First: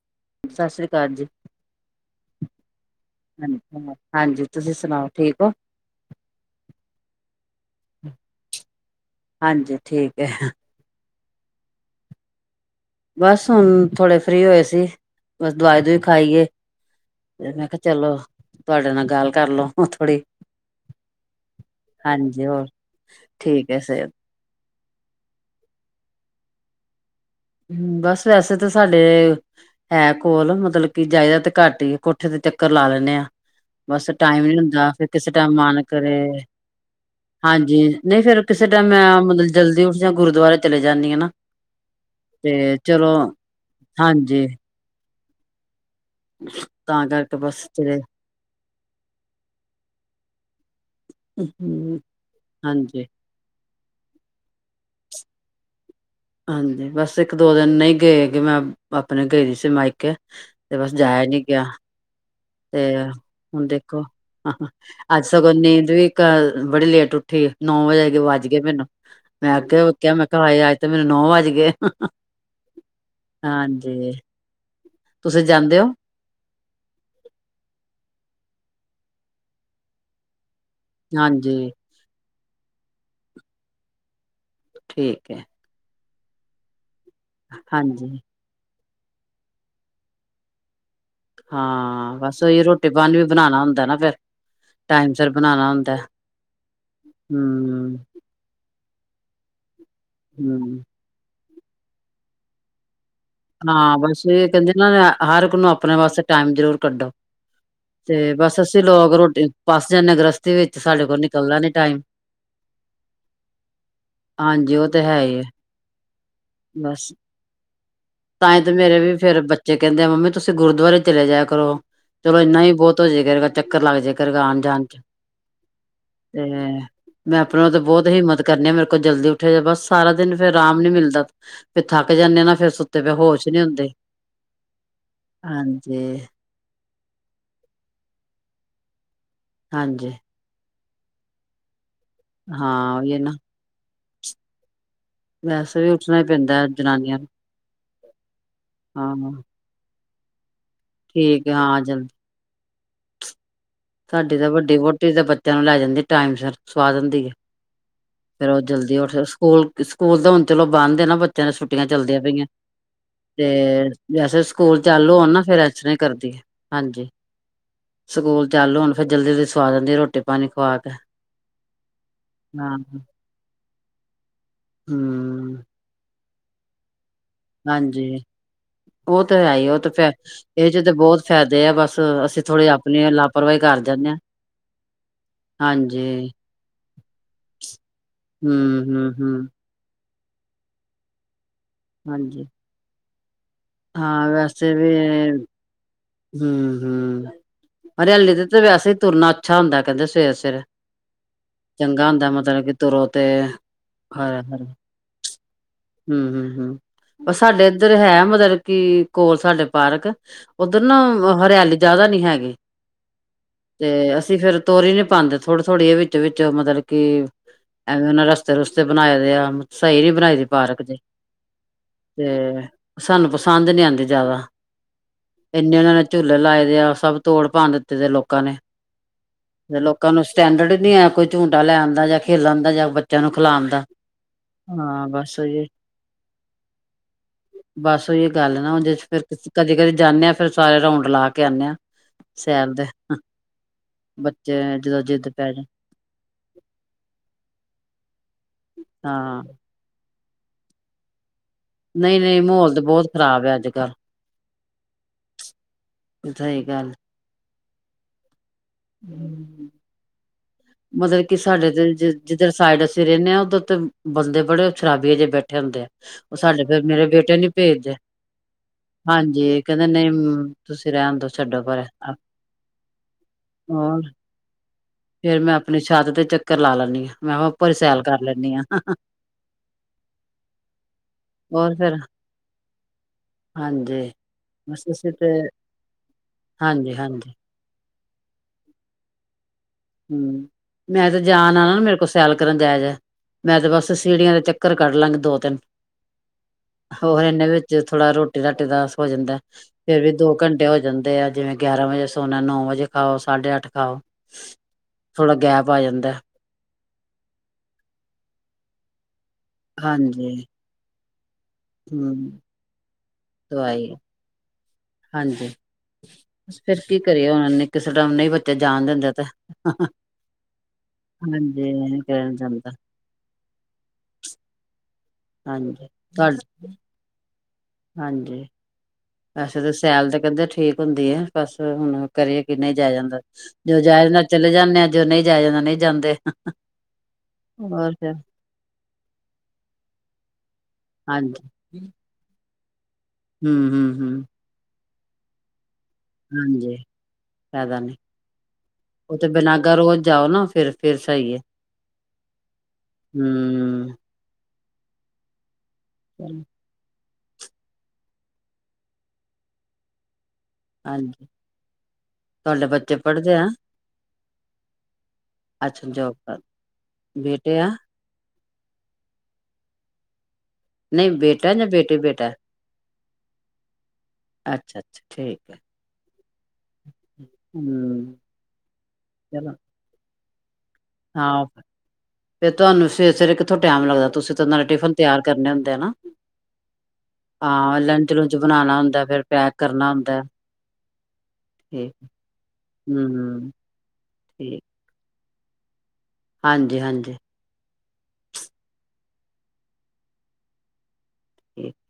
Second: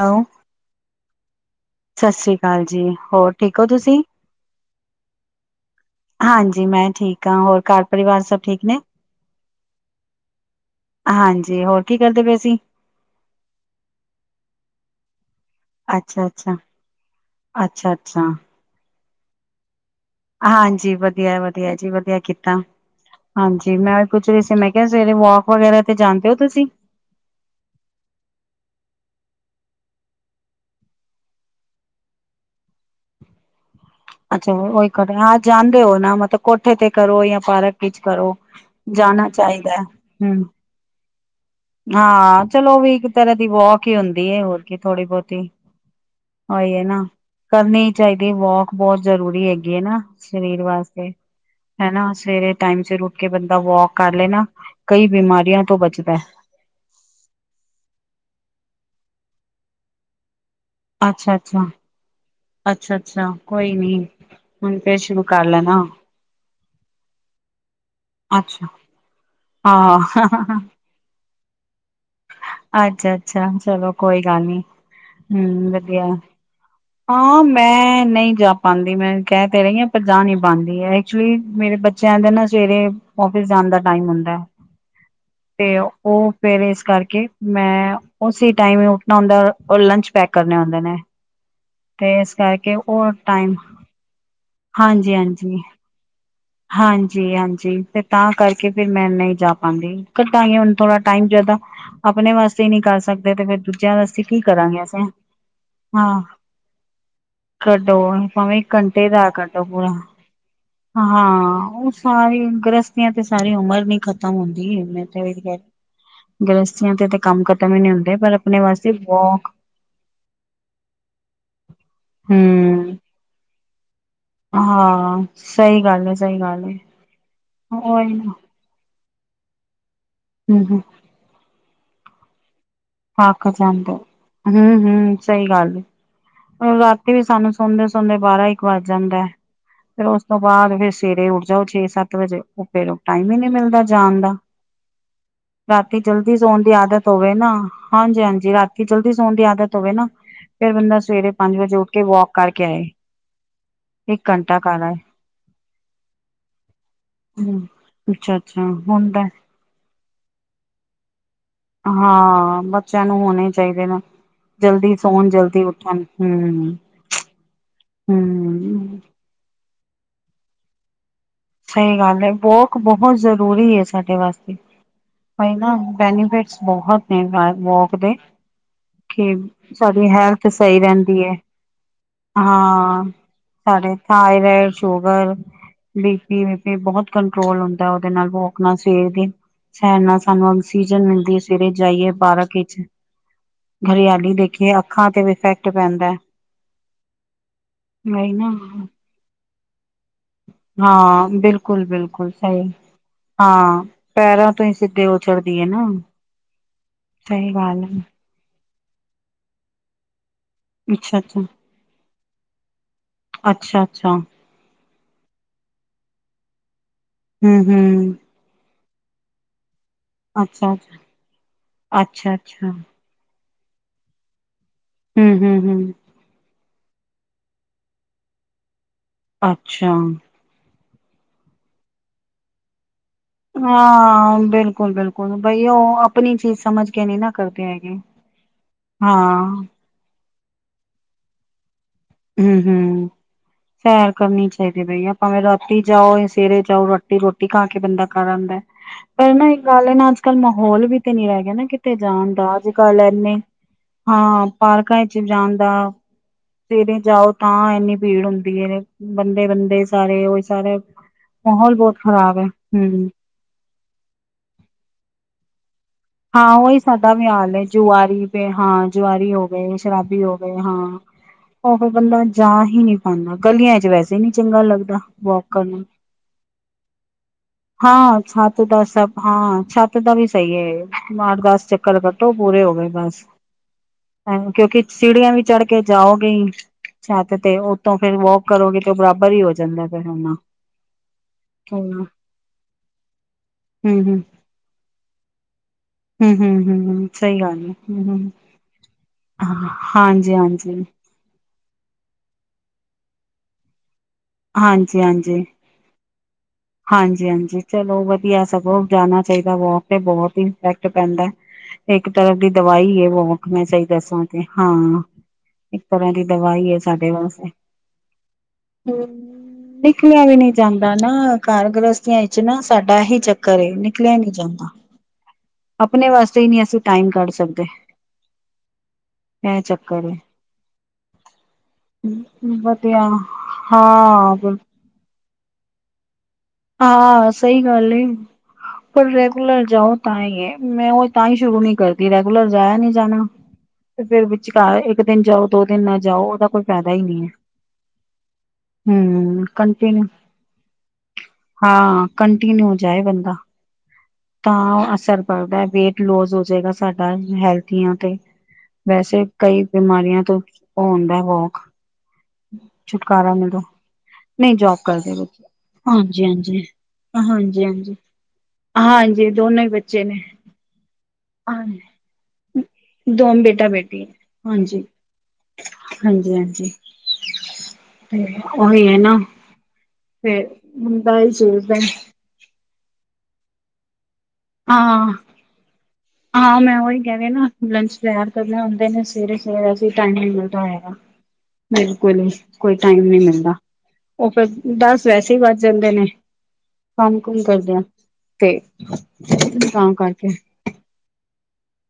ਹੋ ਸਤਿ ਸ਼੍ਰੀ ਅਕਾਲ ਜੀ। ਸਤਿ ਸ੍ਰੀ ਅਕਾਲ ਜੀ। ਹੋਰ ਠੀਕ ਹੋ ਹਾਂ, ਤੁਸੀਂ ਹਾਂਜੀ। ਤੁਸੀਂ ਸੁਣਾਓ ਠੀਕ ਹੋ? ਹਾਂਜੀ, ਮੈਂ ਠੀਕ ਹਾਂ ਹੋਰ ਘਰ ਪਰਿਵਾਰ ਸਭ ਠੀਕ ਨੇ? ਹਾਂਜੀ ਠੀਕ ਹੈ। ਹਾਂਜੀ। ਹੋਰ ਕੀ ਕਰਦੇ ਪਏ ਸੀਂ? ਬਸ ਹੁਣ, ਥੋੜੇ ਫ੍ਰਰੀ ਹੋਏ ਸੀ। ਬਸ ਦਵਾਈ- ਦੁਈ ਅੱਛਾ ਖਾਈਏ ਅੱਛਾ ਤੇ ਮੈਂ ਕਿਹਾ ਅੱਛਾ ਚਲੋ ਅੱਛਾ ਤੁਹਾਡੇ ਨਾਲ ਗੱਲ ਕਰਲਓ ਥੋੜ੍ਹੀ। ਹਾਂਜੀ। ਵਧੀਆ- ਵਧੀਆ ਜੀ ਵਧੀਆ। ਹਾਂਜੀ ਕੀਤਾ ਹੋਰ ਠੀਕ ਹਾਂਜੀ। ਹੈ ਮੈਂ ਸ ਤੇ, ਮੈਂ ਕਿਹਾ, ਸਵੇਰੇ ਵੋਕ ਵਗੈਰਾ ਤੇ ਜਾਂਦੇ ਹੋ ਤੁਸੀਂ? ਹੂ, ਬਸ ਵੈਸੇ ਤਾਂ ਸਾਡੇ ਹੈ ਕੋਲ ਮਤਲਬ ਕਿ ਜਾਇਦਾ ਤੇ ਘੱਟ ਹੀ ਕੋਠੇ ਤੇ ਚੱਕਰ ਲਾ ਲੈਂਦੇ ਆਂ। ਬਸ ਟਾਈਮ ਅੱਛਾ ਨੀ ਉਹੀ ਹੁੰਦਾ ਫੇਰ ਕਰ ਕਿਸੇ ਹਾਂ ਟਾਈਮ ਮਨ ਜਾਂਦੇ ਹੋ ਨਾ ਕਰੇ, ਮਤਲਬ ਕੋਠੇ ਤੇ ਕਰੋ ਜਾਂ ਪਾਰਕ ਹਾਂਜੀ। ਵਿੱਚ ਨਹੀਂ ਕਰੋ ਫੇਰ ਕਿਸੇ ਟਾਈਮ ਮੈਂ ਜਾਣਾ ਮਤਲਬ ਚਾਹੀਦਾ ਹੈ। ਜਲਦੀ ਉੱਠ ਜਾਂ ਹਮ ਗੁਰਦੁਆਰੇ ਚਲੇ ਜਾਂਦੀ ਹਨਾ। ਹਾਂ। ਚਲੋ ਵੀ ਇੱਕ ਤਰ੍ਹਾਂ ਦੀ ਵੋਕ ਹੀ ਹੁੰਦੀ ਹੈ ਹਾਂਜੀ ਹੋਰ ਕੀ ਥੋੜੀ- ਬਹੁਤੀ। ਹੋਏ ਹੈ ਨਾ, ਤਾਂ ਕਰਕੇ ਬਸ ਕਰਨੀ ਹੀ ਚਲੇ ਚਾਹੀਦੀ ਵੋਕ ਬਹੁਤ ਜ਼ਰੂਰੀ ਹੈਗੀ ਹੈ ਨਾ ਸਰੀਰ ਵਾਸਤੇ। ਹਨਾ। ਸਵੇਰੇ ਟਾਈਮ ਚ' ਹਾਂਜੀ, ਰੋਟੀ ਕਿ ਬੰਦਾ ਵੋਕ ਕਰ ਲੈ ਨਾ, ਕਈ ਬਿਮਾਰੀਆਂ ਤੋਂ ਬਚਦਾ। ਹਾਂਜੀ। ਬਸ ਇੱਕ- ਦੋ ਦਿਨ ਨਹੀਂ ਗਏ ਹੈਗੇ ਮੈਂ ਆਪਣੇ ਗਏ ਦੀ ਸੀ ਮਾਇਕੇ। ਤੇ ਬਸ ਜਾਇਆ ਅੱਛਾ ਨੀ ਅੱਛਾ ਗਿਆ। ਅੱਛਾ ਤੇ। ਅੱਛਾ ਹੁਣ ਕੋਈ ਦੇਖੋ ਨੀ ਹੁਣ ਫੇਰ ਸ਼ੁਰੂ ਅੱਜ ਕਰ ਸਗੋਂ ਲੈਣਾ ਨੀਂਦ ਵੀ ਅ ਬੜੀ ਲੇਟ ਉੱਠੀ। ਨੌ ਵਜੇ ਆ ਕੇ ਵੱਜ ਗਏ ਅੱਛਾ ਮੈਨੂੰ। ਮੈਂ ਅੱਗੇ ਕਿਹਾ ਹਾਂ ਮੈਂ ਕਿਹਾ ਹਾਏ ਅੱਜ ਤੇ ਮੈਨੂੰ ਨੌ ਵੱਜ ਗਏ। ਅੱਛਾ- ਅੱਛਾ, ਚਲੋ ਹਾਂਜੀ ਕੋਈ ਗੱਲ ਨੀ ਤੁਸੀਂ ਹੂ ਜਾਂਦੇ ਹੋ ਵਧੀਆ। ਹਾਂ। ਮੈਂ ਨਹੀਂ ਜਾ ਪਾਉਦੀ, ਮੈਂ ਕਹਿ ਤੇ ਰਹੀ ਹਾਂ ਪਰ ਜਾ ਨਹੀਂ ਪਾਉਂਦੀ ਹੈ। ਐਕਚੁਲੀ ਹਾਂਜੀ ਮੇਰੇ ਬੱਚਿਆਂ ਦੇ ਨਾ ਸਵੇਰੇ ਔਫਿਸ ਜਾਣ ਦਾ ਟਮ ਹੁੰਦਾ ਹੈ। ਠੀਕ ਹੈ। ਤੇ ਉਹ ਫੇਰ ਇਸ ਕਰਕੇ, ਮੈਂ ਹਾਂਜੀ ਉਸੇ ਟਾਈਮ ਨਾ ਹੁੰਦਾ ਉਹ ਲੰਚ ਪੈਕ ਕਰਨੇ ਆਉਂਦੇ ਨੇ। ਤੇ ਹਾਂ ਇਸ ਬਸ ਉਹੀ ਕਰਕੇ ਰੋਟੀ ਹੋਰ ਪਾਣੀ ਵੀ ਟਾਈਮ, ਬਣਾਉਣਾ ਹੁੰਦਾ ਨਾ ਫਿਰ ਟਾਈਮ ਹਾਂਜੀ- ਸਿਰ ਹਾਂਜੀ। ਬਣਾਉਣਾ ਹੁੰਦਾ ਹਾਂਜੀ-ਹਾਂਜੀ, ਹਮ ਤੇ ਤਾਂ ਕਰਕੇ ਫਿਰ ਮੈਂ ਨੀ ਜਾ ਪਾਂਦੀ, ਕਢਾਗੀ ਹੀ ਹੁਨ ਹਮ ਥੋੜਾ ਟਾਈਮ ਜਾਦਾ, ਆਪਨੇ ਵਾਸਤੇ ਈ ਨੀ ਕਰ ਸਕ ਐ ਤੇ ਫਿਰ ਦੂਜਿਆ ਹਾਂ ਵਾਸਤੇ ਬਸ ਕੀ ਇਹ ਕਹਿੰਦੇ ਕਰਾਂਗੇ ਨਾ ਅਸੀਂ, ਹਰ ਇੱਕ ਨੂੰ ਆਪਣੇ ਹਾਂ? ਵਾਸਤੇ ਟਾਈਮ ਜ਼ਰੂਰ ਕੱਢੋ ਕੱਢੋ ਹੁਨ ਤੇ ਭਾਵੇਂ ਇਕ ਘੰਟੇ ਦਾ ਕੱਢੋ ਪੂਰਾ। 'ਤੇ ਵਿੱਚ ਸੱਟ। ਹਾਂ, ਉਹ ਸਾਰੀ ਗ੍ਰਸਤੀਆਂ ਤੇ ਸਾਰੀ ਉਮਰ ਨੀ ਖ਼ਤਮ ਹੁੰਦੀ ਹਾਂਜੀ ਏ, ਉਹ ਮੈਂ ਹੈ ਤੇ ਹੀ ਹੈ ਵੇਖਿਐ। ਹਾ। ਗ੍ਰਸੀਆਂ ਤੇ ਬਸ ਤਾਂ ਕੰਮ ਖਤਮ ਈ ਨੀ ਹੁੰਦੇ, ਪਰ ਤਾਂ ਆਪਣੇ ਹੀ ਤੇ ਵਾਸਤੇ ਮੇਰੇ ਵੀ ਫੇਰ ਵਾਕ ਬੱਚੇ ਕਹਿੰਦੇ ਆ ਮੰਮੀ ਤੁਸੀਂ ਗੁਰਦੁਆਰੇ ਚਲੇ ਜਾਇ ਕਰੋ, ਚਲੋ ਇੰਨਾ ਈ ਬੋਤ ਹੋ ਜੇ ਕਰੇਗਾ ਚਕ ਚੱਕਰ ਲੱਗ ਜਾਇਆ ਕਰੇਗਾ ਆਨ- ਜਾਨ 'ਚ, ਹਾਂ ਸਹੀ ਗੱਲ ਹੈ ਸਹੀ ਤੇ ਗੱਲ ਹੈ ਮੈਂ ਆਪਨਾ ਤੇ ਬੋਤ ਉਹੀ ਹੀ ਨਾ ਮਦ ਕਰਨੇ ਆ, ਮੇਰੇ ਕੋਲ ਜਲਦੀ ਉੱਠਿਆ ਜਾ ਬਸ ਸਾਰਾ ਦਿਨ ਫਿਰ ਹਮ ਹਮ ਆਰਾਮ ਨੀ ਮਿਲਦਾ, ਫਿਰ ਥੱਕ ਜਾਂਨੇ ਆ ਨਾ ਫੇਰ ਸੁਤ ਅੱਕ ਜਾਂਦਾ, ਹੂੰ-ਹੂੰ, ਸਹੀ ਗੱਲ ਏ। ਹਾਂਜੀ ਰਾਤੀ ਵੀ ਸਾਨੂੰ ਸੌਦੇ-ਸੌਦੇ ਬਾਰਾਂ-ਇੱਕ ਵੱਜ ਜਾਂਦੈ, ਫਿਰ ਹਾਂਜੀ ਉਸ ਉਸ ਤੋਂ ਬਾਦ ਫੇਰ ਸਵੇਰੇ ਉੱਠ ਜਾਓ ਛੇ- ਸੱਤ ਵਜੇ, ਉਹ ਹਾਂ ਫੇਰ ਉਹੀ ਹੈ ਨਾ ਟਾਈਮ ਈ ਨੀ ਮਿਲਦਾ। ਜਾਨ ਦਾ, ਵੈਸੇ ਵੀ ਰਾਤੀ ਉੱਠਣਾ ਹੀ ਜਲਦੀ ਸੋਨ ਪੈਂਦਾ ਦੀ ਆਦਤ ਜਨਾਨੀਆਂ ਨੂੰ ਹੋਵੇ ਨਾ। ਹਾਂਜੀ-ਹਾਂਜੀ, ਰਾਤੀ ਜਲਦੀ ਹਾਂ ਸੋਨ ਦੀ ਆਦਤ ਹੋਵੇ ਨਾ, ਫੇਰ ਬੰਦਾ ਸਵੇਰੇ ਠੀਕ ਹੈ, ਪੰਜ ਵਜੇ ਹਾਂ ਉੱਠ ਕੇ ਜਲਦੀ ਵੋਕ ਕਰਕੇ ਆਏ ਇੱਕ ਸਾਡੀ ਤੇ ਘੰਟਾ ਵੱਡੀ ਕਰ ਆਏ ਵਹੁਟੀ ਤਾਂ ਬੱਚਿਆਂ ਨੂੰ ਲੈ ਜਾਂਦੀ ਟਾਈਮ ਸਿਰ, ਸਵਾ ਦਿੰਦੀ ਏ। ਅੱਛਾ ਫੇਰ ਉਹ ਅੱਛਾ ਜਲਦੀ ਉੱਠ ਹੁੰਦਾ ਸਕੂਲ- ਸਕੂਲ ਤਾਂ ਹੁਨ ਚਲੋ ਬੰਦ ਏ ਨਾ, ਬ ਚਲ, ਛੁੱਟੀਆਂ ਚੱਲਦੀਆਂ ਪਈਆਂ ਹਾਂ ਬੱਚਿਆਂ ਨੂੰ ਤੇ ਹੋਣੇ ਚਾਹੀਦੇ ਨੇ ਜੈਸੇ ਸਕੂਲ ਜਲਦੀ ਚਾਲੂ ਸੌਣ ਹੋਨ ਨਾ, ਜਲਦੀ ਫਿਰ ਸਹੀ ਉੱਠਣ ਕਰਦੀ ਏ ਹੂੰ ਹਾਂਜੀ। [inaudible] ਸਕੂਲ ਚਾਲੂ ਹੋਨ, ਹੂੰ ਫਿਰ ਜਲਦੀ-ਜਲਦੀ ਸਵਾ ਦੇਂਦੀ ਏ, ਰੋਟੀ-ਪਾਨੀ ਖਵਾ ਕੇ। ਸਹੀ ਗੱਲ ਏ, ਹਾਂ ਵੋਕ ਬੋਤ ਜ਼ਰੂਰੀ ਏ ਸਾਡੇ ਵਾਸਤੇ। ਹੂੰ। ਪਾਇਨਾ [unintelligible] ਬੈਨੀਫਿਟਸ ਬਹੁਤ ਨੇ ਰੇਬੋਕ ਹਾਂਜੀ ਦੇ। ਉਹ ਕੇ, ਤਾਂ ਹੈ ਹੀ ਉਹ ਤਾਂ ਸਾਡੀ ਫੇਰ ਹੈਲਥ ਇਹ ਸਹੀ ਚ ਤਾਂ ਰਹਿੰਦੀ ਬਹੁਤ ਐ, ਫਾਇਦੇ ਆ ਬਸ ਅਸੀਂ ਥੋੜ੍ਹੀ ਹਾਂ। ਆਪਣੀ ਲਾਪਰਵਾਹੀ ਕਰ ਸਾਡੇ ਜਾਂਦੇ ਹਾਂ ਥਾਇਰਿਡ ਸ਼ੂਗਰ। ਹਾਂਜੀ। ਬੀ, ਪੀ ਬਹੁਤ ਕੰਟਰੋਲ ਹੁੰਦੈ ਉਹਦੇ ਨਾਲ, ਵੋਕ ਨਾਲ, ਸਵੇਰ ਦੀ। ਹੂੰ-ਹੂੰ-ਹੂੰ ਸੈਰ ਨਾਲ ਸਾਨੂੰ ਆਕਸੀਜਨ ਮਿਲਦੀ ਏ, ਸਵੇਰੇ ਜਾਈਏ ਹਾਂਜੀ ਪਾਰਕ ਵਿਚ। ਹਾਂ ਹਰਿਆਲੀ ਵੈਸੇ ਦੇਖੀਏ, ਅੱਖਾਂ ਤੇ ਵੀ ਇਫੈਕਟ ਪੈਂਦੈ। ਹੂੰ-ਹੂੰ, ਨਹੀਂ ਹਰਿਆਲੀ ਤੇ, ਨਾ ਤੇ ਵੈਸੇ ਈ ਤੁਰਨਾ ਅੱਛਾ ਹੁੰਦੈ, ਕਹਿੰਦੇ ਸਵੇਰ-ਸਵੇਰੇ। ਹਾਂ, ਬਿਲਕੁਲ- ਬਿਲਕੁਲ ਸਹੀ ਤੁਰੋ ਤੇ ਹਾਂ। ਪੈਰਾਂ ਤੋਂ ਈ ਸਿੱਧੇ। ਚੜਦੀ ਏ ਨਾ। ਹੂੰ-ਹੂੰ-ਹੂੰ, ਪਰ ਸਹੀ ਸਾਡੇ ਗੱਲ ਏੱਧਰ ਹੈ, ਮਤਲਬ ਕਿ ਕੋਲ ਸਾਡੇ ਪਾਰਕ। ਓੱਧਰ ਨਾ ਅੱਛਾ ਅੱਛਾ ਹਰਿਆਲੀ ਜਾਦਾ ਨੀ ਹੈਗੀ, ਅੱਛਾ ਅੱਛਾ ਤੇ ਅਸੀਂ ਫਿਰ ਤੋਰੀ ਨੀ ਪਾਂਦੇ, ਥੋੜੀ-ਥੋੜ੍ਹੀ ਏਅ ਵਿੱਚੋ- ਵਿੱਚ ਮਤਲਬ ਕਿ ਹਮ ਹਮ ਐਵੇਂ ਨਾ ਰਸ ਰਸਤੇ-ਰੁਸਤੇ ਬਨਾਏ ਦੇ ਆ, ਸਹੀ ਨੀ ਬਨਾਈ ਦੀ ਅੱਛਾ ਪਾਰਕ ਅੱਛਾ ਜੀ, ਅੱਛਾ ਅੱਛਾ ਤੇ। ਸਾਨੂੰ ਪਸੰਦ ਨੀ ਆਂਦੀ ਜਾਦਾ, ਹਮ ਹਮ ਇੰਨੇ ਹਮ ਉਨਾਂ ਨੇ ਝੂਲੇ ਲਾਏ ਦੇ ਆ, ਸਭ ਤੋੜ-ਭੰਨ ਦਿੱਤੇ ਦੇ ਲੋਕਾਂ ਨੇ, ਤੇ ਅੱਛਾ ਲੋਕਾਂ ਨੂੰ ਸਟੈਂਡਰਡ ਨੀ ਹੈ, ਕੋਈ ਝੂਟਾਂ ਲੈ ਆਂਦਾ ਜਾਂ ਖੇਲ ਆਂਦਾ ਜਾਂ ਬੱਚ ਬੱਚਿਆਂ ਨੂੰ ਖਿਲਾਣ ਦਾ, ਹਾਂ ਬਿਲਕੁਲ ਹਾਂ ਬਿਲਕੁਲ ਬਸ। 'ਤੇ, ਬਈ ਉਹ ਆਪਣੀ ਚੀਜ਼ ਸਮਝ ਕੇ ਨਹੀਂ ਨਾ ਕਰਦੇ ਹੈਗੇ ਬਸ ਏਹ ਗੱਲ ਏ ਨਾ, ਓਂਦੇ 'ਚ ਹਾਂ ਫਿਰ ਕਦੇ। ਕਦੇ ਜਾਂਨੇ ਆ, ਫਿਰ ਸਾਰੇ ਰਾਊਂਡ ਲਾ ਕੇ ਆਂਨੇ ਆ। ਹਮ ਸੈਰ ਦੇ। ਹਮ ਸੈਰ ਕਰਨੀ ਬੱਚੇ ਚਾਹੀਦੀ। ਜਦੋਂ ਬਈ ਜਿੱਦ ਭਾਵੇਂ ਪੈ ਜਾ ਰਾਤੀ ਜਾਓ, ਸਵੇਰੇ ਜਾਓ ਰਾਤੀ ਰਾੋਟੀ ਰੋਟੀ ਖਾ ਕੇ ਬੰਦਾ ਕਰ ਆਉਂਦਾ। ਪਰ ਹਾਂ -ਹਾਂ। ਨਾ ਗੱਲ ਇਹ ਨਾ ਅੱਜ ਕੱਲ ਮਾਹੌਲ ਵੀ ਤੇ ਨੀ ਰਹਿ ਗਿਆ ਨਾ ਕਿ ਤੇ ਨਹੀਂ ਜਾਣ ਨਹੀਂ ਦਾ, ਅੱਜ ਮਾਹੌਲ ਤਾਂ ਕੱਲ ਬਹੁਤ ਏਨੇ, ਖ਼ਰਾਬ ਹੈ ਅੱਜ ਕੱਲ੍ਹ ਹਾਂ, ਪਾਰਕਾਂ ਚ ਜਾਣ ਦਾ। ਸਹੀ ਗੱਲ ਸਵੇਰੇ ਜਾਓ ਤਾਂ ਇੰਨੀ ਭੀੜ ਹੁੰਦੀ ਏ। ਬੰਦੇ- ਬੰਦੇ ਸਾਰੇ, ਉਹੀ ਸਾਰੇ, ਮਤਲਬ ਕਿ ਸਾਡੇ ਮਾਹੌਲ ਤੇ ਬਹੁਤ ਖਰਾਬ ਹੈ। ਜਿੱਧਰ ਸਾਈਡ ਅਸੀਂ ਹੂੰ। ਰਹਿੰਦੇ ਹਾਂ ਉਧਰ ਤੇ ਬੰਦੇ ਬੜੇ ਸ਼ਰਾਬੀਏ ਜਿਹੇ ਬੈਠੇ ਹੁੰਦੇ ਆ। ਉਹ ਹਾਂ ਸਾਡੇ ਉਹੀ ਫਿਰ ਮੇਰੇ ਸਾਡਾ ਵੀ ਬੇਟੇ ਨੀ ਹਾਲ ਹੈ ਭੇਜਦੇ। ਜੁਆਰੀ ਪੇ ਹਾਂ ਜੁਆਰੀ ਹੋ ਹਾਂਜੀ, ਗਏ ਕਹਿੰਦੇ ਨਹੀਂ ਸ਼ਰਾਬੀ ਹੋ ਗਏ ਹਾਂ ਤੁਸੀਂ ਰਹਿਣ ਦੋ। ਛੱਡੋ ਉਹ ਪਰੇ। ਫਿਰ ਬੰਦਾ ਜਾ ਹੀ ਨਿ [unintelligible] ਹ ਗਲੀਆਂ ਚ ਹੋਰ ਵੈਸੇ ਨੀ ਚੰਗਾ ਲੱਗਦਾ, ਫੇਰ ਵੋਕ ਮੈਂ ਆਪਣੀ ਕਰਨ। ਛੱਤ ਤੇ ਚੱਕਰ ਲਾ ਲੈਂਦੀ ਹਾਂ ਮੈਂ ਕਿਹਾ ਉੱਪਰ ਹੀ ਸੈਲ ਹਾਂ, ਕਰ ਲੈਂਦੀ ਛਤ ਹਾਂ ਦਾ ਸਭ‌। ਹਾਂ, ਛਤ ਦਾ ਵੀ ਸਹੀ ਹੈ। ਮਾਰ ਦਸ ਹੋਰ ਫੇਰ ਚੱਕਰ ਕੱਟੋ, ਪੂਰੇ ਹੋ ਗਏ ਬਸ। ਹਾਂਜੀ। [unintelligible] ਹ ਕਿਉਂਕਿ ਬਸ ਅਸੀਂ ਤੇ ਸੀੜੀਆਂ ਵੀ ਚੜ ਕੇ ਜਾਓਗੇ ਹੀ ਹਾਂਜੀ ਹਾਂਜੀ ਛੱਤ ਤੇ। ਉਤੋ ਫਿਰ ਵੋਕ ਕਰੋਗੇ ਤੇ ਬਰਾਬਰ ਹੀ ਹੋ ਜਾਂਦਾ ਫਿਰ ਹਨਾ ਮੈਂ ਤੇ ਜਾਣ ਆ ਨਾ ਮੇਰੇ ਹਮ ਕੋਲ ਸੈਲ ਕਰਨ ਨ ਜਾਇਆ ਜੇ ਮੈਂ ਤੇ ਬਸ ਹਮ ਸੀੜੀਆਂ ਦੇ ਚ ਚੱਕਰ ਕੱਢ ਲਾਗੀ ਦੋ ਤਿੰਨ। ਹੂੰ, ਹੂੰ, ਹੂੰ, ਹੂੰ ਹੋਰ ਸਹੀ ਇਹਨਾਂ ਗੱਲ ਹੈ ਵਿੱਚ ਹੂੰ, ਥੋੜਾ ਹੂੰ ਰੋਟੀ ਰਾਟੀ ਦਾ [inaudible] ਹੋ ਜਾਂਦਾ। ਹਾਂ, ਫੇਰ ਵੀ ਦੋ ਹਾਂਜੀ, ਘੰਟੇ ਹੋ ਹਾਂਜੀ। ਜਾਂਦੇ। ਤੇ ਆ ਜਿਵੇਂ ਗਿਆਰਾਂ ਵਜੇ ਸੋਨਾ ਨੌ ਵਜੇ ਖਾਓ, ਸਾਢੇ ਅੱਠ ਖਾਓ। ਜੀ ਹਾਂਜੀ ਥੋੜਾ -ਹਾਂਜੀ, ਗੈਪ ਆ ਜਾਂਦਾ ਹਾਂਜੀ- ਹਾਂਜੀ। ਚਲੋ ਵਧੀਆ ਸਗੋਂ ਜਾਣਾ ਚਾਹੀਦਾ ਵੋਕ ਤੇ ਹਾਂਜੀ ਬਹੁਤ ਹੀ ਇਫੈਕਟ ਪੈਂਦਾ। ਇੱਕ ਹੂੰ ਤਰਫ ਦੀ ਦਵਾਈ ਹੈ ਵੋਕ। ਮੈਂ ਸਹੀ ਦਵਾਈ ਦੱਸਾਂ ਤੇ। ਹਾਂ। ਹਾਂਜੀ ਇੱਕ ਤਰ੍ਹਾਂ ਦੀ ਦਵਾਈ ਹੈ ਫੇਰ ਕੀ ਸਾਡੇ ਕਰੀਏ ਵਾਸਤੇ। ਹੁਣ ਕਿਸੇ ਟਾਈਮ ਨਹੀਂ ਜਾਣ ਦਿੰਦੇ ਤੇ ਨਿਕਲਿਆ ਵੀ ਨਹੀਂ ਜਾਂਦਾ ਨਾ। ਘਰ ਹਾਂਜੀ ਗ੍ਰਸਤੀਆਂ ਕਹਿਣ ਵਿਚ ਨਾ ਜਾਂਦਾ ਸਾਡਾ ਏਹੀ ਚੱਕ ਘਰੇ ਨਿਕਲਿਆ ਹੀ ਨਹੀਂ ਜਾਂਦਾ। ਹਾਂਜੀ। ਤੁਹਾ ਨਹੀਂ -ਨਹੀਂ, ਅਸੀਂ ਟਾਈਮ ਕੱਢ ਸਕਦੇ। ਹਾਂਜੀ। ਵੈਸੇ ਇਹ ਤੇ ਸੈਲ ਚੱਕਰ ਤੇ ਏ ਕਹਿੰਦੇ ਠੀਕ ਹੁੰਦੀ ਆ। ਬਸ ਹੁਣ ਕਰੀਏ ਕਿ ਨਹੀਂ ਜਾਇਆ ਵਧੀਆ ਜਾਂਦਾ। ਜੋ ਜਾਏ ਨਾਲ ਹਾਂ ਚਲੇ ਜਾਂਣੇ ਆ, ਜੋ ਨਹੀਂ ਜਾਇ ਜਾਂਦਾ ਨਹੀਂ ਜਾਂਦੇ। ਆ। ਸਹੀ ਗੱਲ ਹੋਰ ਏ। ਫਿਰ ਪਰ ਰੈਗੂਲਰ ਜਾਓ ਤਾਂ ਹੀ ਹੈ। ਮੈਂ ਉਹ ਤਾਂ ਹੀ ਸ਼ੁਰੂ ਨੀ ਹਾਂਜੀ। ਕਰਦੀ, ਰੈਗੂਲਰ ਜਾਇਆ ਨਹੀਂ ਜਾਣਾ। ਹੂੰ ਹੂੰ ਹੂੰ। ਵਿਚ ਕਾਰ ਇੱਕ ਦਿਨ ਜਾਓ, ਦੋ ਦਿਨ ਨਾ ਜਾਓ ਉਹਦਾ ਕੋਈ ਹਾਂਜੀ ਫਾਇਦਾ ਹੀ ਨਹੀਂ ਹੈ। ਫਾਇਦਾ ਨੀ ਉਹ ਤੇ ਹਮ ਬਿਨਾਗਾ ਰੋਜ਼ ਕੰਟੀਨਿਊ ਜਾਓ ਨਾ ਫਿਰ, ਫਿਰ ਸਹੀਏ। ਹਾਂ। ਕੰਟੀਿਨਿਊ ਜਾਏ ਬੰਦਾ। ਹੂੰ ਤਾਂ ਅਸਰ ਪੜਦਾ ਹੈ, ਵੇਟ ਲੋਜ ਹੋ ਜਾਏਗਾ। ਸਾਡਾ ਹੈਲਥੀਆਂ ਤੇ, ਵੈਸੇ ਕਈ ਬਿਮਾਰੀਆਂ ਤੋਂ ਉਹ ਹੂੰਦਾ ਹਾਂਜੀ ਵੋਕ, ਤੁਹਾਡੇ ਬੱਚੇ ਛੁਟਕਾਰਾ ਪੜ੍ਹਦੇ ਆ ਮਿਲੋ। ਨਹੀਂ ਜੋਬ ਕਰਦੇ [unintelligible] ਲੋਕ। ਅੱਛਾ ਹਾਂਜੀ- ਜੋਬ ਹਾਂਜੀ, ਕਰ ਬੇਟੇ ਹਾਂਜੀ- ਆ ਹਾਂਜੀ। ਹਾਂਜੀ। ਦੋਨੋ ਹੀ ਬੱਚੇ ਨੇ ਨਹੀਂ ਬੇਟਾ ਜਾਂ ਬੇਟੀ ਬੇਟਾ। ਦੋਨ ਬੇਟਾ-ਬੇਟੀ ਅੱਛਾ ਹਾਂਜੀ, ਅੱਛਾ ਠੀਕ ਹੈ। ਹਾਂਜੀ, ਹਾਂਜੀ। ਹੂੰ [unintelligible] ਓਈ ਏ ਨਾਂ ਚਲੋ ਫੇਰ ਮੁੰਡਾ ਅਈ ਸੋਚਦੈ ਫੇਰ ਤੂਆਨੂੰ ਸਵੇਰੇ-ਸਵੇਰੇ ਕਿੱਥੋਂ ਟੈਮ ਲੱਗਦੈ, ਤੂਸੀ ਤੇ ਨਾਲੇ ਟਿਫੱਨ ਹਾਂ ਤੇਆਰ ਕਰਨੇ ਹੁੰਦੇ ਐ ਨਾ। ਹਾਂ ਮੈਂ ਓਈ ਕੈ ਰੀ ਨਾ ਹਾਂ ਲੰਚ ਤੇਆਰ ਲੁਚ ਕਰਨੇ ਬਣਾਣਾ ਹੁੰਦੇ ਨੇ ਹੁੰਦਾ ਫੇਰ ਪੈਕ ਸਵੇਰੇ-ਸਵੇਰੇ ਕਰਨਾ ਅਸੀ, ਟਾਈਮ ਹੁੰਦਾ ਨੀ ਮਿਲਦਾ ਹੋਏਗਾ। ਤੇ ਬਿਲਕੁਲ, ਕੋਈ ਟਾਈਮ ਨੀ ਹੂੰ ਮਿਲਦਾ ਓ ਫੇਰ ਠੀਕ ਦਾੱਸ ਵੈਸੇ ਈ ਵਾੱਜ ਜਾਂਦੇ ਨੇ, ਹਾਂਜੀ ਹਾਂਜੀ ਕਾੰਮ-ਕੁੁੰਮ ਕਰਦੇਆਂ ਤੇ, ਤਾਂ ਕਾਰਕੇ [inaudible]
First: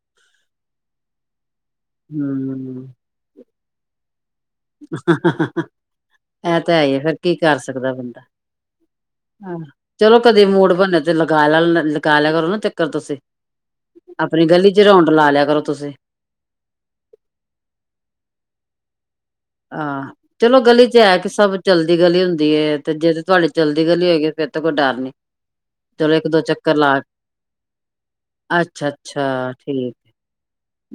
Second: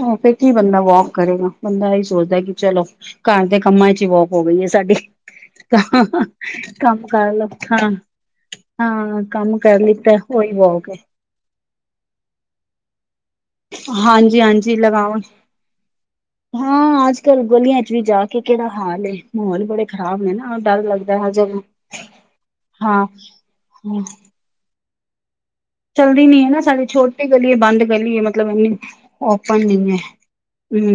ਅ ਫੇਰ ਕੀ ਬੰਦਾ ਵੋਕ ਕਰੇਗਾ, ਬੰਦਾ ਏਈ ਸੋਚਦੈ ਕਿ ਚਲੋ ਹੂੰ ਘਾਰ ਦੇ ਕੰਮਾਂ ਇਚ ਈ ਵੋਕ ਹੋ ਗਈ ਏ ਸਾਡੀ, ਇਹ ਤਾਂ [unintelligible] ਹੈ ਹੀ ਕਾੰਮ ਫੇਰ ਕਾਰ ਕੀ ਲੋ, ਹਾਂ। ਹਾਂ। ਆ, ਕੰਮ ਕਰ ਲਿੱਤਾ ਚਲੋ ਕਦੇ ਉਹੀ ਮੂਡ ਵੋਕ ਹੈ ਬਨੇ ਤੇ ਲਗਾ ਲਾ ਲ ਲਗਾ ਲੇਆ ਕਰੋ ਨਾ ਚੱਕਰ ਤੂਸੀ। ਹਾਂਜੀ ਆਪਨੀ ਗਲੀ ਹਾਂਜੀ ਚ ਰੋਂਡ ਲਗਾਓ ਲਾ ਲੇਆ ਕਰੋ ਤੂਸੀ। ਹਾਂ, ਆੱਜ-ਕਲ ਗਲੀਆਂ ਚ ਵੀ ਜਾ ਕੇ ਕੇੜਾ ਹਾਲ ਏ। ਮਾਹੌਲ ਬੜੇ ਆ, ਖ਼ਰਾਬ ਨੇ ਨਾ ਚਲੋ ਡਰ ਗਲੀ ਚ ਹੈ ਲੱਗਦਾ ਕਿ ਜਬ ਸਬ ਚਲਦੀ ਗਲੀ ਹੁੰਦੀ ਏ, ਤੇ ਹਾਂ ਜੇ ਤੇ ਤੂਆਡੇ ਚਲਦੀ ਗਲੀ ਹੋਗੀ ਏ ਫੇਰ ਤੇ ਕੋਈ ਡਾੱਰ ਨੀ। ਚਲੋ ਚੱਲਦੀ ਇੱਕ ਨੀ ਦੋ ਐ ਨਾ ਚੱਕਰ ਸਾਡੀ ਲਾ ਛੋਟੀ ਗਲੀ ਏ, ਬਾੰਦ ਗਲੀ ਏ, ਮਤਲਬ ਇੰਨੀ ਓਪਨ ਨੀ ਐ।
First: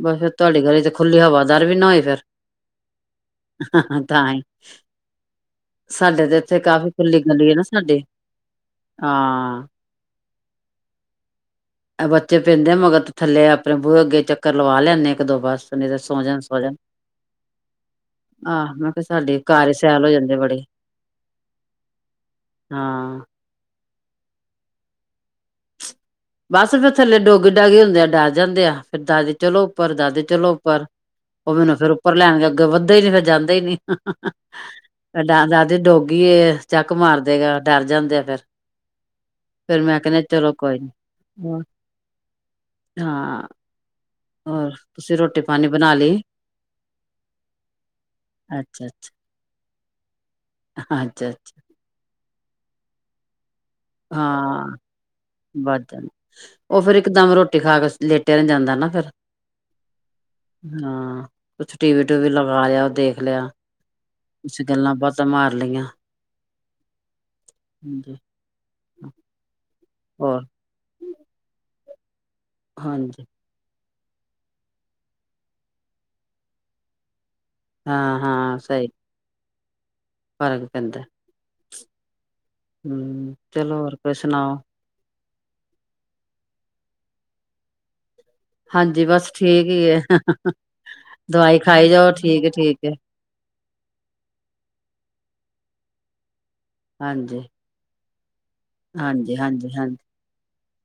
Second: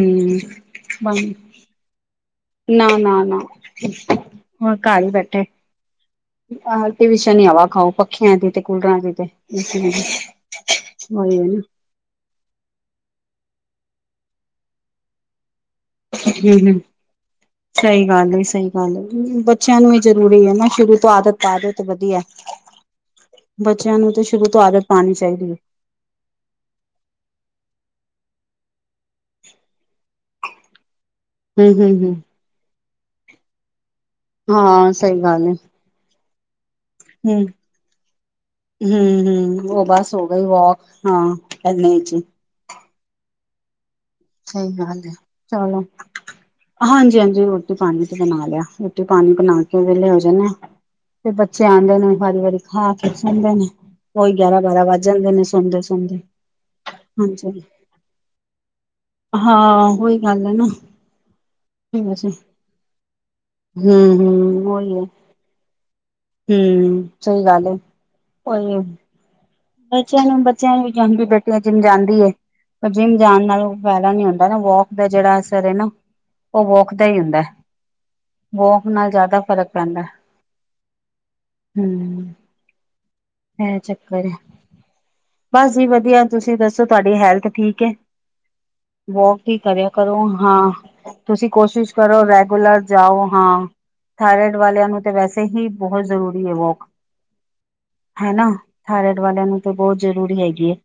ਬਾੱਸ ਫੇਰ ਤੂਆਡੀ ਗਲੀ ਤੇ ਖੁੱਲੀ ਹਵਾਦਾਰ ਵੀ ਨਾ ਹੋਈ ਫੇਰ? ਨਾ, ਨਾ, ਨਾ ਤਾਂ ਹੀ ਹੋਰ ਘਾਰ ਈ ਬੈਠੇ। ਸਾਡੇ ਤੇ ਇੱਥੇ ਕਾਫ਼ੀ ਖੁੱਲੀ ਆਲਟੀਵੀਸ਼ਨ ਈ ਗਲੀ ਹੈ ਨਾ ਹਵਾ ਖਾਓ ਸਾਡੀ ਪੱਖੇਆਂ ਦੀ ਤੇ, ਕੂਲਰਾਂ ਦੀ ਤੇ। ਹਾਂ ਹੂੰ। ਐ ਬੱਚੇ ਪੈਂਂਦੇ ਮਗਰ ਤੇ ਥੱਲੇ ਅਪਨੇ ਬੂਹੇ ਅੱਗੇ ਚੱਕਰ ਲਵਾ ਲੈਨੇ ਇੱਕ-ਦੋ ਬਾੱਸ, ਨੀ ਤੇ ਸੋ ਜਾਨ, ਸੋ ਜਾਨ। ਸਈ ਗਾੱਲ ਏ, ਸਈ ਗਾੱਲ ਕਿਹਾ ਸਾਡੇ ਏ, ਘਰ ਹੀ ਬੱਚੇਆਂ ਨੂੰ ਵੀ ਸੈਲ ਹੋ ਜਾਂਦੇ ਜਰੂਰੀ ਐ ਬੜੇ ਨਾ, ਸ਼ੁਰੂ ਤੋਂ ਆਦਤ ਪਾ ਦੇਓ ਤੇ ਵਦੀਐ। ਹਾਂ। ਬੱਚੇਆਂ ਨੂੰ ਤੇ ਸ਼ੁਰੂ ਤੋਂ ਆਦਤ ਪਾਨੀ ਚਾਈਦੀ ਏ। ਬਾੱਸ ਫੇਰ ਥੱਲੇ ਡੋਗੀ-ਡਾਗੀ ਹੁੰਦੇ ਆ, ਡਾਰ ਜਾਂਦੇ ਆ ਫੇਰ ਦਾਦੀ ਚਲੋ ਉੱਪਰ, ਦਾਦੀ ਚਲੋ ਉੱਪਰ। ਓ ਹਮ ਮੈਨੂੰ ਫੇਰ ਹਮ ਉੱਪਰ ਹਮ ਲੈਣ, ਅੱਗੇ ਵੱਦੇ ਈ ਨੀ ਫੇਰ ਜਾਂਦੇ ਈ ਨੀ। [unintelligible] ਹਾਂ ਸਹੀ ਗੱਲ ਏ ਦਾਦੀ ਡੋਗੀ ਏ, ਚੱਕ ਮਾਰਦੇ ਗਾ ਡਾਰ ਜਾਂਦੇ ਆ ਫਿਰ। ਹੂੰ, ਹੂੰ ਫੇਰ ਓ ਮੈਂ ਬਾੱਸ ਕਹਿੰਦੇ ਹੋ ਗਈ ਚਲੋ ਕੋਈ ਵੋਕ ਨੀ ਹਾਂ, ਐਨੈ ਚ ਈ। ਹਾਂ। ਸਈ ਹੋਰ ਗਾੱਲ ਏ, ਤੁਸੀਂ ਰੋਟੀ ਪਾਣੀ ਚਲੋ। ਬਣਾ ਲਈ ਹਾਂਜੀ-ਹਾਂਜੀ, ਰੋਟੀ-ਪਾਨੀ ਤੇ ਬਨਾ ਲੇਆ, ਅੱਛਾ ਰੋਟੀ-ਪਾਨੀ ਬਨਾ ਕੇ ਵੈਲੇ ਹੋ ਜਾਨੇ ਆਂ। ਅੱਛਾ ਤੇ ਅੱਛਾ ਬੱਚੇ ਆਂਦੇ ਨੇ ਵਾਰੀ-ਵਾਰੀ ਖਾ ਕੇ ਸੋਂਦੇ ਨੇ। ਉਹੀ ਗਿਆਰਾਂ ਹਾਂ, ਬਾਰਾਂ ਵੱਜ ਜਾਂਦੇ ਨੇ ਵਾੱਦ ਸੌਦੇ-ਸੌਦੇ ਓ ਫੇਰ ਇੱਕ ਦਮ ਰੋਟੀ ਹਾਂਜੀ ਖਾ ਕੇ ਲੇਟੇਆ ਨੀ ਜਾਂਦਾ ਨਾ ਫੇਰ। ਹਾਂ, ਓਈ ਗਾੱਲ ਏ ਨਾ। ਕੁੱਛ ਟੀਵੀ-ਟੂਵੀ ਵੈਸੇ ਲਗਾਏਆ, ਦੇਖ ਲੇਆ, ਕੁੱਛ ਹੂੰ-ਹੂੰ ਉਹੀ ਗੱਲਾਂ ਹੈ ਬਾਤਾਂ ਮਾਰ ਲਈਆਂ। ਹੂੰ, ਸਈ ਗਾੱਲ ਏ, ਓਈ ਹ ਬੱਚੇਆਂ ਨੂੰ, ਬੱਚੇਆਂ ਨੂੰ ਵੀ ਜਾਂਦੀ, ਬੇਟੀਆਂ ਜਿੰਮ ਜਾਂਦੀ ਏ, ਪਰ ਜਿੰਮ ਹਾਂਜੀ ਜਾਨ ਨਾਲੋਂ ਫੈਦਾ ਨੀ ਹੁੰਦਾ ਨਾ, ਵੋਕ ਦਾ ਜੇੜਾ ਅਸਰ ਏ ਨਾ, ਓ ਵੋਕ ਦਾ ਈ ਹੁੰਦੈ। ਹਾਂ ਹਾਂ ਵੋਕ ਸਹੀ ਨਾਲ ਜਾਦਾ ਫ਼ਰਕ ਪੈਂਦੈ। ਫ਼ਰਕ ਪੈਂਦਾ ਹੂੰ ਇਹ ਚਲੋ ਹੋਰ ਕੋ ਚੱਕਰ ਹੈ ਸੁਣਾਓ। ਬਸ ਜੀ ਵਧੀਆ ਤੁਸੀਂ ਦੱਸੋ ਤੁਆਡੀ ਹੈਲਥ ਠੀਕ ਏ। ਹਾਂਜੀ ਬਸ ਵੋਕ ਵੀ ਠੀਕ ਹੀ ਕਰਿਆ ਹੈ ਕਰੋ ਹਾਂ। ਤੁਸੀਂ ਦਵਾਈ ਖਾਈ ਕੋਸ਼ਿਸ਼ ਜਾਓ ਕਰੋ ਠੀਕ ਹੈ ਠੀਕ ਰੈਗੂਲਰ ਹੈ ਜਾਓ ਹਾਂ। ਥਾਇਰੇਡ ਵਾਲਿਆਂ ਨੂੰ ਤੇ ਵੈਸੇ ਹੀ ਬੋਤ ਜ਼ਰੂਰੀ ਏ ਵੋਕ। ਹਾਂਜੀ ਹੈਨਾ। ਥਾਇਰਡ ਹਾਂਜੀ ਵਾਲਿਆਂ ਨੂੰ ਹਾਂਜੀ ਤੇ ਹਾਂਜੀ ਬੋਤ ਜ਼ਰੂਰੀ ਹੈਗੀ ਐਂ।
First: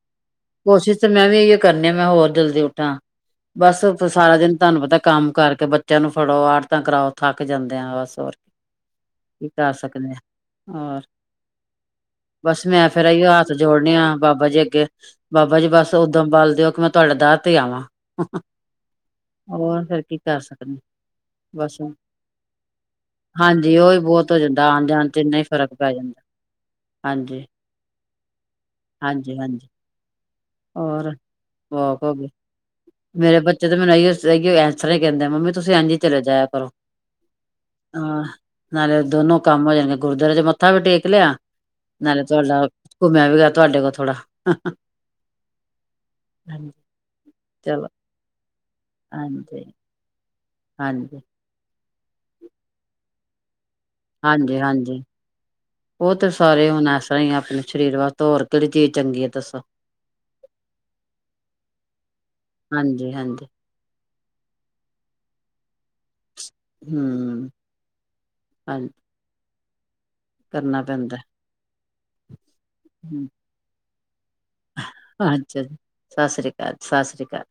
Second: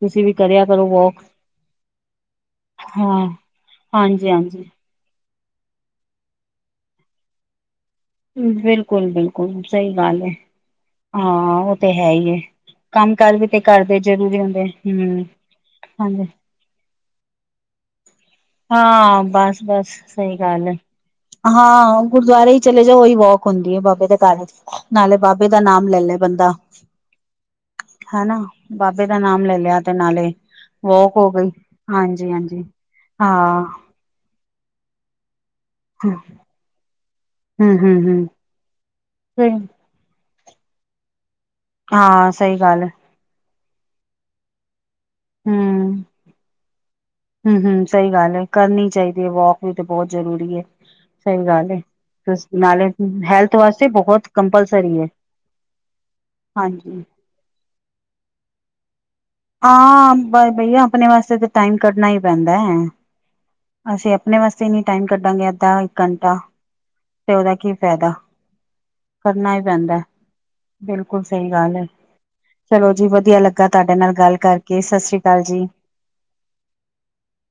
ਤੁਸੀਂ ਵੀ ਕਰਿਆ ਕਰੋ ਕੋਸ਼ਿਸ਼ ਤੇ ਵੋਕ ਮੈਂ ਵੀ ਏਈ ਓ ਕਰਨੀ ਆ ਮੈਂ ਹੋਰ ਜਲਦੀ ਉੱਠਾਂ। ਹਾਂ ਬਸ ਹਾਂਜੀ ਸਾਰਾ ਦਿਨ ਹਾਂਜੀ ਤਾਨੂੰ ਪਤਾ ਕੰਮ ਕਰਕੇ ਬੱਚਿਆਂ ਨੂੰ ਫੜੋ, ਆੜਤਾਂ ਕਰਾਓ, ਥੱਕ ਜਾਂਦੇ ਆ ਬਸ। ਹੋਰ ਬਿਲਕੁਲ ਕੀ ਬਿਲਕੁਲ ਕਰ ਸ‌ਈ ਸਕਦੇ ਹਾਂ ਗੱਲ ਏ। ਹੋਰ ਹਾਂ ਓ ਤੇ ਹੈ ਈ ਏ, ਬਸ ਮੈਂ ਫੇਰ ਕੰਮ ਅਈਓ ਕਾਰ ਵੀ ਹੱਥ ਤੇ ਜੋੜਨੇ ਘਰਦੇ ਆ ਜ਼ਰੂਰੀ ਬਾਬਾ ਜੀ ਹੁੰਦੇ। ਅੱਗੇ ਹੂੰ ਬਾਬਾ ਜੀ ਬਸ ਹਾਂਜੀ ਉਦਮ ਬਲ ਦਿਓ ਕੀ ਮੈਂ ਤਾਡੇ ਦਰ ਤੇ ਆਵਾਂ। ਹਾਂ ਬਸ ਹੋਰ ਬਸ ਫੇਰ ਕੀ ਸ‌ਈ ਕਰ ਗੱਲ ਐ। ਸਕਦੇ ਬਸ ਹਾਂ ਗੁਰਦਵਾਰੇ ਈ ਚਲੇ ਜਾਓ ਓਈ ਵੋਕ ਹੁੰਦੀ ਹਾਂਜੀ ਐ, ਉਹੀ ਬਾਬੇ ਦੇ ਬਹੁਤ ਹੋ ਘਰ'ਚ। ਜਾਂਦਾ ਆਣ ਜਾਣ ਨਾਲੇ ਚ ਇੰਨਾ ਹੀ ਬਾਬੇ ਦਾ ਫ਼ਰਕ ਨਾਮ ਪੈ ਲੈ ਲੈ। ਜਾਂਦਾ ਬੰਦਾ ਹਾਂਜੀ ਹਨਾ ਬਾਬੇ ਦਾ ਹਾਂਜੀ ਨਾਮ ਲੈ ਹਾਂਜੀ ਲਿਆ, ਤੇ ਨਾਲੇ ਹੋਰ ਵੋਕ ਹੋ ਗਈ ਵਾਕ ਹੋ ਗਈ ਹਾਂਜੀ ਹਾਂਜੀ। ਮੇਰੇ ਹਾਂ ਬੱਚੇ ਤੇ ਮੈਨੂੰ ਏਈ ਓ ਐਂਸਰਾ ਈ ਕੈਂਦੇ ਮੰਮੀ ਤੁਸੀਂ ਏਂਝ ਈ ਹਮ ਚਲੇ ਜਾਇਆ ਕਰੋ। ਹਮ ਹਾਂ ਹਮ ਨਾਲੇ ਦੋਨੋ ਕੰਮ ਓ ਜਾਂਦੇ ਗੁਰਦਵਾਰੇ ਜੇ ਮਥ ਮੱਥਾ ਵੀ ਟੇਕ ਲਿਆ ਨਾਲੇ ਹਾਂ ਸਹੀ ਤੁਆਡਾ ਗੱਲ ਘੁੰਮਿਆ ਵੀ ਗਿਆ ਤੁਆਡੇ ਕੋ ਥੋੜਾ। ਹੂੰਅ ਹੂੰ ਹੂੰ ਚਲੋ ਸ‌ਈ ਗੱਲ ਐ ਕਰਨੀ ਚਾਈਦੀ ਏ ਵੋਕ ਹਾਂਜੀ ਵੀ ਹਾਂਜੀ ਤੇ ਬੋਤ ਜ਼ਰੂਰੀ ਏ। ਹਾਂਜੀ ਸ‌ਈ ਗੱਲ ਏ ਤੁਸ ਨਾਲੇ ਹੈਲਥ ਤੁਆਸੀ ਬਹੁਤ ਹਾਂਜੀ ਕੰਪਲਸਰੀ ਹਾਂਜੀ ਹੈ ਓ ਤੇ ਸਾਰੇ ਹੁਣ ਹਾਂਜੀ ਏਸਰ੍ਹਾਂ ਈ ਆ ਆਪਣੇ ਸਰੀਰ ਵਾਸਤੇ ਹੋਰ ਕੇੜੀ ਚੀਜ਼ ਚੰਗੀ ਆ। ਹਾਂ ਬਈਆ ਆਪਣੇ ਵਾਸਤੇ ਤਾਂ ਟਾਈਮ ਕੱਢਣਾ ਈ ਪੈਂਦਾ। ਜੀ ਹਾਂਜੀ। ਅਸੀਂ ਆਪਣੇ ਵਾਸਤੇ ਨੀ ਟਾਈਮ ਕੱਢਾਂਗੇ ਅੱਧਾ ਘੰਟਾ ਤੇ ਹਮ ਓਦਾ ਕੀ ਫਾਇਦਾ ਹਾਂਜੀ ਕਰਨਾ ਈ ਪੈਂਦਾ। ਕਰਨਾ ਪੈਂਦਾ ਬਿਲਕੁਲ ਸ‌ਈ ਗੱਲ ਐ। ਚਲੋ ਜੀ ਵਧੀਆ ਲੱਗਾ ਤਾਡੇ ਨਾਲ ਗੱਲ ਕਰਕੇ ਸਸਰੀ ਕਾਲ ਜੀ। ਸਾਸਰੀ ਕਾਲ -ਸਾਸਰੀਕਾਲ।